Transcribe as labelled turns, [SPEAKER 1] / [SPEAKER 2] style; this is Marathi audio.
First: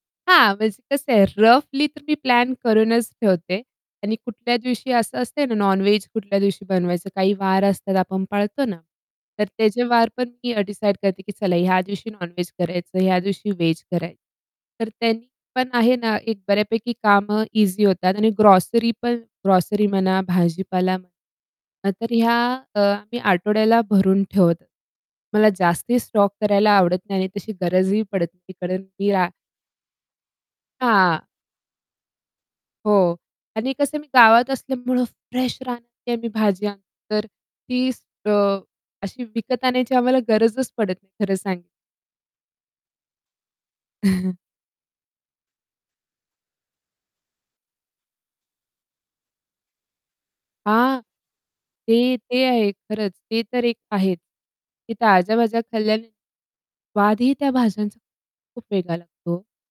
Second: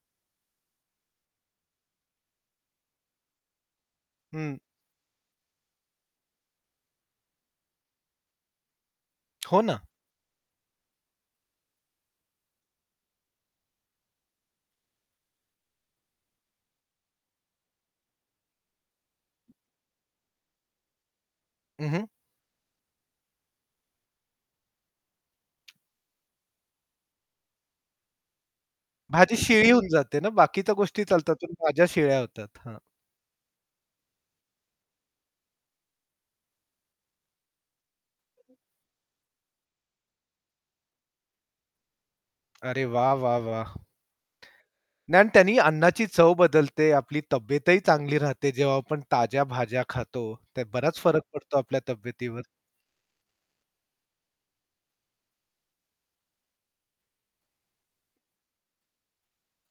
[SPEAKER 1] हां. म्हणजे कसं आहे रफली तर मी प्लॅन करूनच ठेवते. आणि कुठल्या
[SPEAKER 2] हं.
[SPEAKER 1] दिवशी असं असते ना, नॉनवेज कुठल्या दिवशी बनवायचं काही वार असतात आपण पाळतो ना? तर
[SPEAKER 2] हो ना.
[SPEAKER 1] त्याचे वार पण मी डिसाईड करते, की चला ह्या दिवशी नॉनवेज करायचं, ह्या दिवशी वेज कराय तर त्यानी पण आहे ना एक बऱ्यापैकी कामं इझी होतात आणि ग्रोसरी पण ग्रोसरी म्हणा भाजीपाला
[SPEAKER 2] हं,
[SPEAKER 1] म्हणा
[SPEAKER 2] हं.
[SPEAKER 1] तर ह्या अ, मी आठवड्याला भरून ठेवते मला जास्ती स्टॉक करायला आवडत नाही आणि तशी गरजही पडत नाही. कारण की आ
[SPEAKER 2] भाजी शिळी होऊन जाते ना. बाकीच्या गोष्टी
[SPEAKER 1] हां.
[SPEAKER 2] चालतात, पण भाज्या शिळ्या होतात. हां
[SPEAKER 1] हो. आणि कसं आहे मी गावात असल्यामुळं फ्रेश रानातली आम्ही भाज्या तर ती अ, अशी विकत आणण्याची आम्हाला गरजच पडत नाही, खरं सांग
[SPEAKER 2] अरे वाह! वाह! वाह! नाही आणि त्यांनी अन्नाची चव बदलते. आपली तब्येतही चांगली राहते, जेव्हा आपण ताज्या भाज्या खातो, त्यात बराच
[SPEAKER 1] हां.
[SPEAKER 2] फरक पडतो आपल्या
[SPEAKER 1] ते,
[SPEAKER 2] तब्येतीवर.
[SPEAKER 1] ते आहे खरंच. ते तर एक आहे, की ताज्या भाज्या खाल्ल्याने, स्वादही त्या भाज्यांचा खूप वेगळा लागतो.